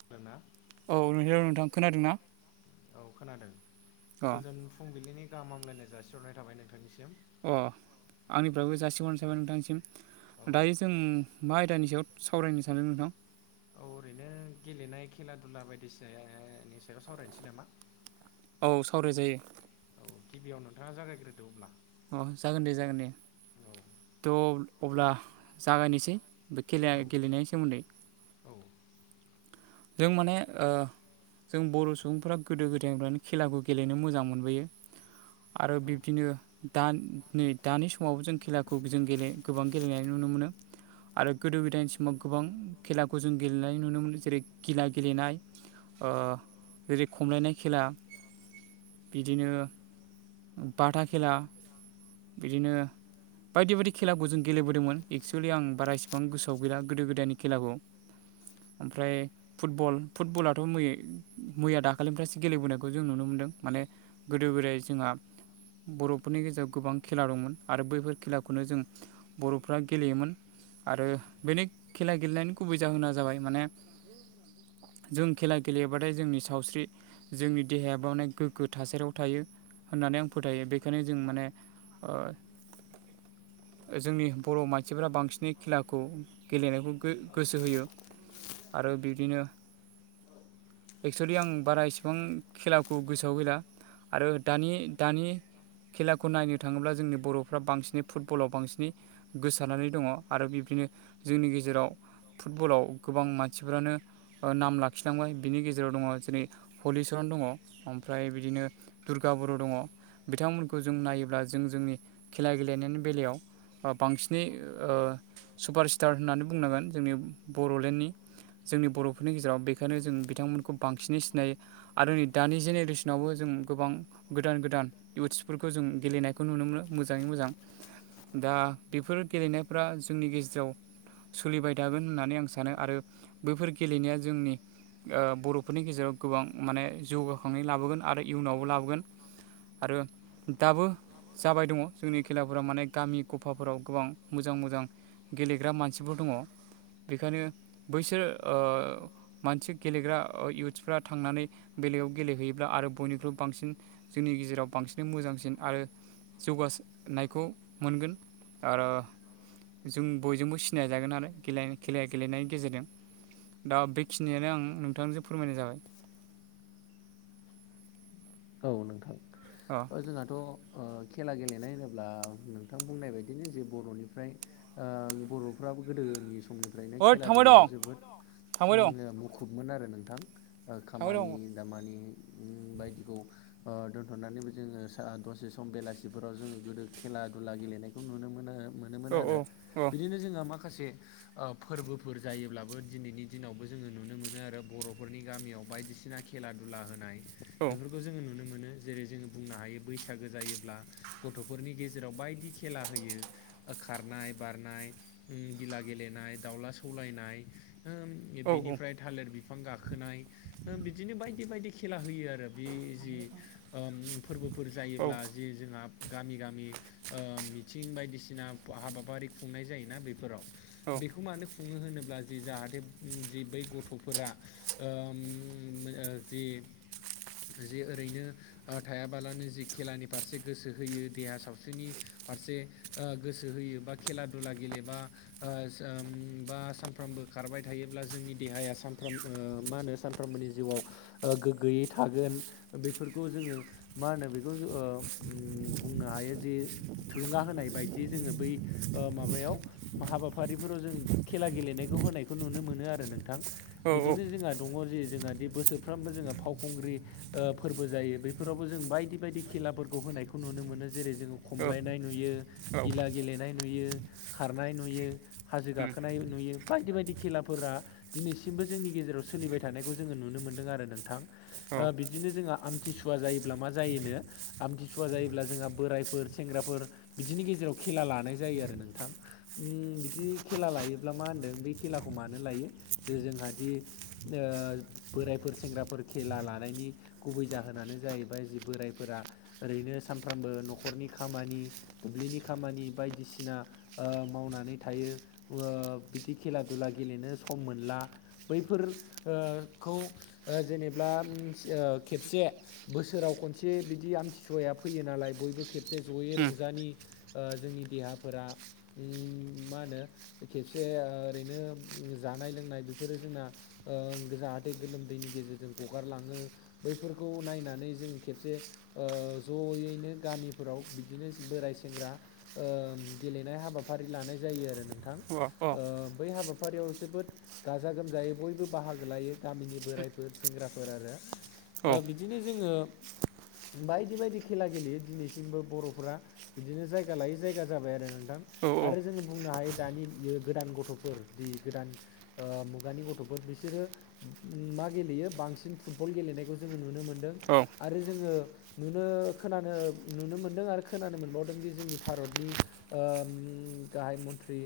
[unintelligible] औ नोंथ' नोंथां खोनादों ना खोनादों अ गोजोन फुंबिलिनि गाहाम हामलायनाय जासिहरनाय थाबाय नोंथांनिसिम अ आंनिफ्रायबो जासि हरनाय जाबाय नोंथांनिसिम दायो जों मा आयदानि सायाव सावरायनो सानदों नोंथां औ ओरैनो गेलेनाय खेला दुला बायदिसिनाानि सायाव सावरायनोसै नामा? औ सावराय जायो गिबियाव नोंथांङा जागायग्रोदो अब्ला अ जागोन दे जागोन दे थ' अब्ला जागायनोसै बे खेला गेलेनायनि सोमोन्दै औ जों माने ओ जों बर' सुबुंफोरा गोदो गोदायनिफ्रायानो खेलाखौ गेलेनो मोजां मोनबोयो आरो बिब्दिनो दान नै दानि समावबो जों खेलाखौ जों गेले गोबां गेलेनाय नुनो मोनो आरो गोदो गोदायनिसिमाव गोबां खेलाखौ जों गेलेनाय नुनो मोनो जेरै खिला गेलेनाय ओ जेरै खमलायनाय खेला बिदिनो बाथा खेला बिदिनो बायदि बायदि खेलाखौ जों गेलेबोदोंमोन एक्सुवेलि आं बारा इसिबां गोसोआव गैला गोदो गोदायनि खेलाखौ ओमफ्राय फुटबल फुटबलाथ' मैय मैया दाखालिनिफ्रायसो गेलेबोनायखौ जों नुनो मोनदों माने गोदो गोदाय जोंहा बर'फोरनि गेजेराव गोबां खेला दंमोन आरो बैफोर खेलाखौनो जों बर'फ्रा गेलेयोमोन आरो बेनि खेला गेलेनायनि गुबै जाहोना जाबाय माने जों खेला गेलेयोबाथाय जोंनि सावस्रि जोंनि देहायाबावनाय गोग्गो थासारियाव थायो होननानै आं फोथायो बेखायनो जों माने ओ [inaudible] जोंनि बर' मानसिफोरा बांसिनै खेलाखौ गेलेनायखौ गो गोसो होयो आरो बिब्दिनो एक्सुलि आं बारा इसिबां खेलाखौ गोसोआव गैला। आरो दानि दानि खेलाखौ नायनो थाङोब्ला जोंनि बर'फ्रा बांसिनै फुटबलाव बांसिनै गोसारानानै दङ आरो बिब्दिनो जोंनि गेजेराव फुटबलाव गोबां मानसिफोरानो ओ नाम लाखिलांबाय बिनि गेजेराव दङ जेरै हलिचरन दङ ओमफ्राय बिदिनो दुर्गा बर' दङ बिथांमोनखौ जों नायोब्ला जों जोंनि खेला गेलेनायनि बेलायाव बांसिनै ओ सुपारस्टार होननानै बुंनांगोन जोंनि बर'लेण्डनि जोंनि बर'फोरनि गेजेराव बेखायनो जों बिथांमोनखौ बांसिनै सिनायो आरो नै दानि जेनेरेसनावबो जों गोबां गोदान गोदान इउथ्सफोरखौ जों गेलेनायखौ नुनो मोनो मोजाङै मोजां दा बेफोर गेलेनायफ्रा जोंनि गेजेराव सोलिबाय थागोन होननानै आं सानो आरो बैफोर गेलेनाया जोंनि आ बर'फोरनि गेजेराव गोबां माने जौगाखांनाय लाबोगोन आरो इयुनावबो लाबोगोन आरो दाबो जाबाय दङ जोंनि खेलाफोरा माने गामि गफाफोराव गोबां मोजां मोजां गेलेग्रा मानसिफोर दङ बेखायनो बैसोर ओ मानसि गेलेग्रा इयुथ्सफ्रा थांनानै बेलेगायाव गेलेहैयोब्ला आरो बयनिख्रुइबो बांसिन जोंनि गेजेराव बांसिन मोजांसिन आरो जौगासो नायखौ मोनगोन आरो जों बयजोंबो सिनायजागोन आरो [unintelligible] खेला गेलेनायनि गेजेरजों दा बेखिनियानो आं नोंथांजों फोरमायनाय जाबाय औ नोंथां अ ओ जोंहाथ' ओ खेला गेलेनाय होनोब्ला नोंथां बुंनाय बायदिनो जे बर'निफ्राय ओ बर'फ्राबो गोदोनि समनि फ्रायनो ओइ खेला थांबाय दं दुलायाव जोबोद थांबाय दं ओम मुखुबमोन आरो नोंथां ओ थांबाय दं खामानि दामानि ओम बायदिखौ ओ दोन्थ'नानैबो जोङो सा दसे सम बेलासिफोराव जोङो गोदो खेला दुला गेलेनायखौ नुनो मोनो मोनोमोन औ आरो औ बिदिनो जोंहा माखासे ओ फोरबोफोर जायोब्लाबो दिनैनि दिनावबो जोङो नुनो मोनो आरो बर'फोरनि गामियाव बायदिसिना खे खेला दुला होनाय औ बो जोङो नुनो मोनो जेरै जोङो बुंनो हायो बैसागो जायोब्ला गथ'फोरनि गेजेराव बायदि खेला होयो ओ खारनाय बारनाय उम गिला गेलेनाय दाउला सौलायनाय होम औ बेनिफ्राय थालिर बिफां गाखोनाय बिदिनो बायदि बायदि खेला होयो आरो बे जि फोरबोफोर जायोब्ला जि जोंहा गामि गामि मिथिं बायदिसिना हाबाफारि खुंनाय जायोना बेफोराव। बेखौ मानो खुङो होनोब्ला जि जाहाथे जि बै गथ'फोरा ओम जि जे ओरैनो थायाबालानो जे खेलानि फारसे गोसो होयो देहा सावस्रिनि फारसे गोसो होयो बा खेला दुला गेलेबा बा सानफ्रामबो खारबाय थायोब्ला जोंनि देहाया सानफ्राम मा होनो सान फ्रोमबोनि जिउआव गोग्गोयै था हागोन बेफोरखौ जोङो मा होनो बेखौ बुंनो हायो जे थुलुंगा होनाय बायदि जोङो बै माबायाव हाबाफारिफोराव जों खेला गेलेनायखौ होनायखौ नुनो मोनो आरो नोंथां। बिदिनो जोंहा दङ जे जोंहा बोसोरफ्रोमबो जोंहा फावखुंग्रि फोरबो जायो बफोरावबो जों बायदि बायदि खेलाफोरखौ होनायखौ नुनो मोनो जेरै जोङो खमलायनाय नुयो। गिला औ गेलेनाय नुयो खारनाय नुयो। हाजो गाखोनाय नुयो बायदि बायदि खेलाफोरा दिनैसिमबो जोंनि गेजेराव सोलिबाय थानायखौ जोङो नुनो मोनदों आरो नोंथां। बिदिनो जोंहा आमथिसुवा जायोब्ला मा जायोनो आमथिसुवा जायोब्ला जोंहा बोरायफोर सेंग्राफोर बिदिनि गेजेराव खेला लानाय जायो आरो नोंथां। बिदि खेला लायोब्ला मा होन्दों बे खेलाखौ मानो लायो जे जोंहादि बोराइफोर सेंग्राफोर खेला लानायनि गुबै जाहोनानो जाहैबाय जि बोरायफोरा ओरैनो सानफ्रामबो न'खरनि खामानि दुब्लिनि खामानि बायदिसिना मावनानै थायो बिदि खेला दुला गेलेनो सम मोनला। बैफोरखौ जेनेब्ला खेबसे बोसोराव खनसे बिदि आमथिसुवाया फैयो नालाय बयबो खेबसे जयै रंजानि जोंनि देहाफोरा मा होनो खेबसे ओरैनो जानाय लोंनाय बेफोरो जोंना जाहाथे गोलोमदैनि गेजेरजों हगारलाङो बैफोरखौ नायनानै जों खेबसे ज'यैनो गामिफोराव बिदिनो बोराय सेंग्रा गेलेनाय हाबाफारि लानाय जायो आरो नोंथां। बै हाबाफारियाव जोबोद गाजा गोमजायै बयबो बाहागो लायो गामिनि बोरायफोर सेंग्राफोर आरो बिदिनो जोङो बायदि बायदि खेला गेलेयो दिनैसिमबो बर'फ्रा। बिदिनो जायगा लायै जायगा जाबाय आरो नोंथां औ औ आरो जोङो बुंनो हायो दानियो गोदान गथ'फोर दि गोदान मुगानि गथ'फोर बिसोरो मा गेलेयो बांसिन फुटबल गेलेनायखौ जोङो नुनो मोनदों। औ आरो जोङो नुनो खोनानो नुनो मोनदों आरो खोनानो मोनबावदों दि जोंनि भारतनि गाहाय मन्त्रि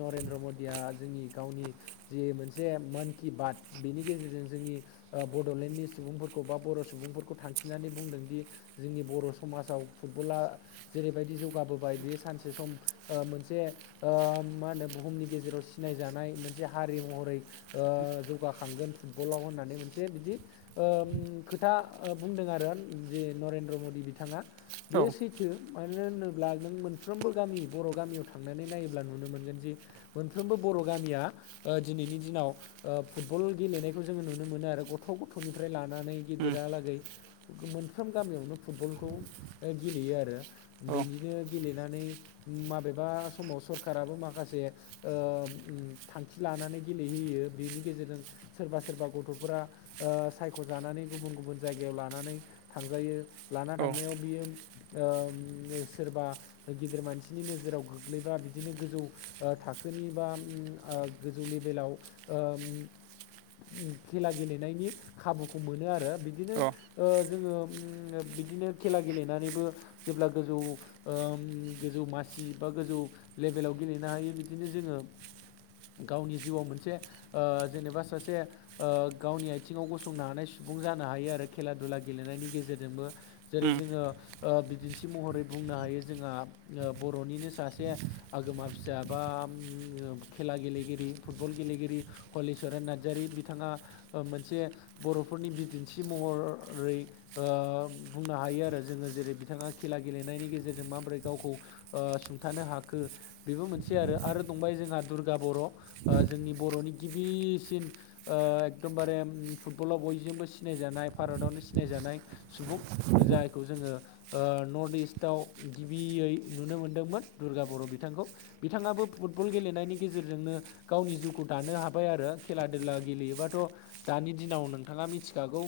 नरेन्द्र मदिया जोंनि गावनि जि मोनसे मान कि बात बेनि गेजेरजों जोंनि बड'लेण्डनि सुबुंफोरखौ बा बर' सुबुंफोरखौ थांखिनानै बुंदोंदि जोंनि बर' समाजाव फुटबला जेरैबायदि जौगाबोबाय बेयो सानसे सम ओ मोनसे मा होनो बुहुमनि गेजेराव सिनायजानाय मोनसे हारि महरै जौगाखांगोन फुटबलाव होननानै मोनसे बिदि खोथा बुंदों आरो जे नरेन्द्र मदि बिथाङा औ बेयो सैथ थो मानो होनोब्ला नों मोनफ्रोमबो गामि बर' गामियाव थांनानै नायोब्ला नुनो मोनगोन जि मोनफ्रोमबो बर' गामिया दिनैनि दिनाव फुटबल गेलेनाय बेखौ जोङो नुनो मोनो आरो गथ' गथ'निफ्राय लानानै उम गेदिरालागै मोनफ्राम गामियावनो फुटबलखौ गेलेयो आरो औ बिदिनो गेलेनानै माबेबा समाव सरखाराबो माखासे थांखि लानानै गेलेहोयो बेनि गेजेरजों सोरबा सोरबा गथ'फोरा सायख'जानानै गुबुन गुबुन जायगायाव लानानै थांजायो लाना औ थांनायाव बियो सोरबा गिदिर मानसिनि नोजोराव गोग्लैबा बिदिनो गोजौ थाखोनि बा गोजौ लेभेलाव ओम खेला गेलेनायनि खाबुखौ मोनो आरो बिदिनो औ जोङो बिदिनो खेला गेलेनानैबो जेब्ला गोजौ गोजौ मासि बा गोजौ लेभेलाव गेलेनो हायो बिदिनो जोङो गावनि जिउआव मोनसे जेनेबा सासे गावनि आथिङाव गसंनो हानाय सुबुं जानो हायो आरो खेला दुला गेलेनायनि गेजेरजोंबो जेरै उम जोङो बिदिन्थि महरै बुंनो हायो जोंहा बर'निनो सासे आगोमा फिसा बा उम खेला गेलेगिरि फुटबल गेलेगिरि हलिचरन नार्जारि बि बिथाङा मोनसे बर'फोरनि बिदिन्थि महरै बुंनो हायो आरो जोङो जेरै बिथाङा खेला गेलेनायनि गेजेरजों माबोरै गावखौ ओ सुंथानो हाखो बेबो मोनसे आरो आरो दंबाय जोंहा दुर्गा बर' जोंनि बर'नि गिबिसिन ओ एकदमबारे फुटबलाव बयजोंबो सिनायजानाय भारतावनो सिनायजानाय सुबुं जायखौ जोङो नर्थ इस्टआव गिबियै नुनो मोनदोंमोन दुर्गा बर' बिथांखौ बिथाङाबो फुटबल गेलेनायनि गेजेरजोंनो गावनि जिउखौ दानो हाबाय आरो खेला देला गेलेयोबाथ' दानि दिनाव नोंथाङा मिथिखागौ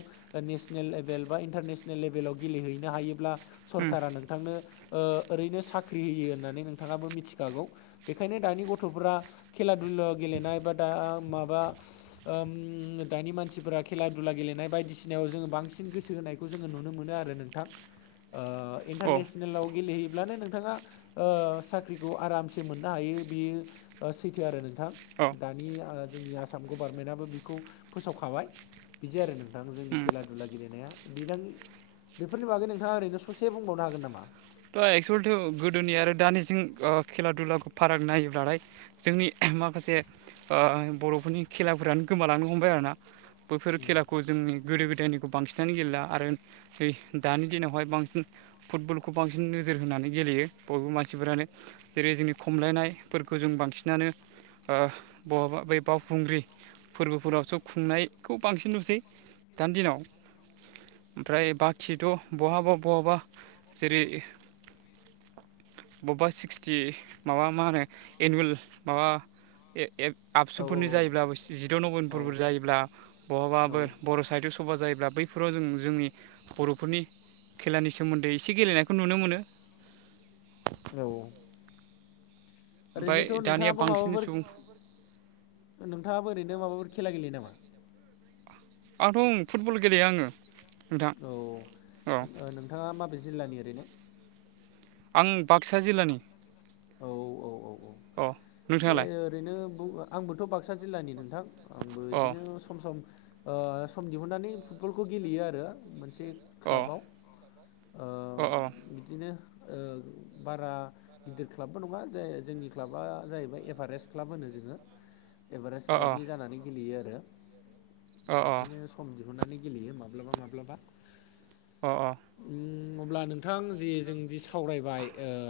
नेसनेल लेभेल बा इन्टारनेसनेल लेभेलाव गेलेहैनो हायोब्ला उम सरकारा नों नोंथांनो ओरैनो साख्रि होयो होननानै नोंथाङाबो मिथिखागौ बेखायनो दानि गथ'फोरा खेला दुलायाव गेलेनाय बा दा माबा दानि मानसिफोरा खेला दुला गेलेनाय बायदिसिनायाव जोङो बांसिन गोसो होनाय खौ जोङो नुनो मोनो आरो नोंथां ओ औ इनटारनेेस नेलाव गेलेहैयोब्लानो नोंथाङा साख्रिखौ आरामसे मोननो हायो बियो सैथो आरो नोंथां औ दानि जोंनि आसाम गभारनमेन्टआबो बेखौ फोसावखाबाय बिदि आरो नोंथां जोंनि उम खेला दुला गेलेनाया बिदांनि बेफोरनि बागै नोंथाङा ओरैनो ससे बुंबावनो हागोन नामा थ' एक्सुवलिथ' गोदोनि आरो दानिजों ओ खेला दुलाखौ फाराग नायोब्लाथाय जोंनि माखासे ओ बर'फोरनि खेलाफोरानो गोमालांनो हमबाय आरोना बैफोर खेलाखौ जोंनि गोदो गोदायनि खौ बांसिनानो गेलेला आरो दानि दिनावहाय बांसिन फुटबल खौ बांसिन नोजोर होनानै गेलेयो बयबो मानसिफोरानो जेरै जोंनि खमलायनायफोरखौ जों बांसिनानो ओ बहाबा बे बावखुंग्रि फोरबोफोरावसो खुंनायखौ बांसिन नुसै दानि दिनाव ओमफ्राय बाखिथ' बहाबा बहाबा जेरै बबेबा सिक्सटि माबा मा होनो एनुवेल माबा ए ए औ आबसुफोरनि जायोब्लाबो जिद' औ नभेम्बरफोर जायोब्ला औ बहाबाबो बर' साहित्य सभा जायोब्ला बै बेफोराव जों जोंनि बर'फोरनि खेलानि सोमोन्दै एसे गेलेनायखौ नुनो मोनो औ। ओमफ्राय ओरैनोथ' दानिया नोंथाङाबो बांसिन माबाफोर सुबुं नोंथाङाबो ओरैनो माबाफोर खेला गेलेयो नामा? आंथ' ओं फुटबल गेलेयो आङो औ नोंथां औ। नोंथाङा माबे जिल्लानि ओरैनो? आं बाक्सा जिल्लानि। औ औ औ औ अ दे। नोंथाङालाय ओरैनो बो आंबोथ' बाक्सा जिल्लानि नोंथां। आंबो अ बिदिनो सम सम ओ सम दिहुननानै फुटबलखौ गेलेयो आरो। मोनसे अ क्लाबाव ओ अ बिदिनो ओ बारा गिदिर क्लाबबो नङा जे जोंनि क्लाबा जाहैबाय एभारेस्ट क्लाब होनो जोङो एभारेस्ट अ क्लाबनि जानानै गेलेयो आरो। बिदिनो खम दिहुननानै गेलेयो माब्लाबा माब्लाबा। अ अ। उम अब्ला नोंथां जि जों जि सावरायबाय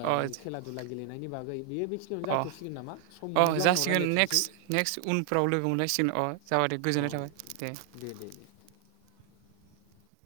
अ खेला दुला गेलेनायनि बागै बेयो बेखिनियावनो अ जाथ'सिगोन नामा सम अ मोनोब्ला उनाव जासिगोन रायलायफिनसै नेक्स्ट नेक्स्ट उनफ्राव लोगो मोनलायसिगोन अ जाबाय दे अ गोजोननाय थाबाय दे। दे दे दे।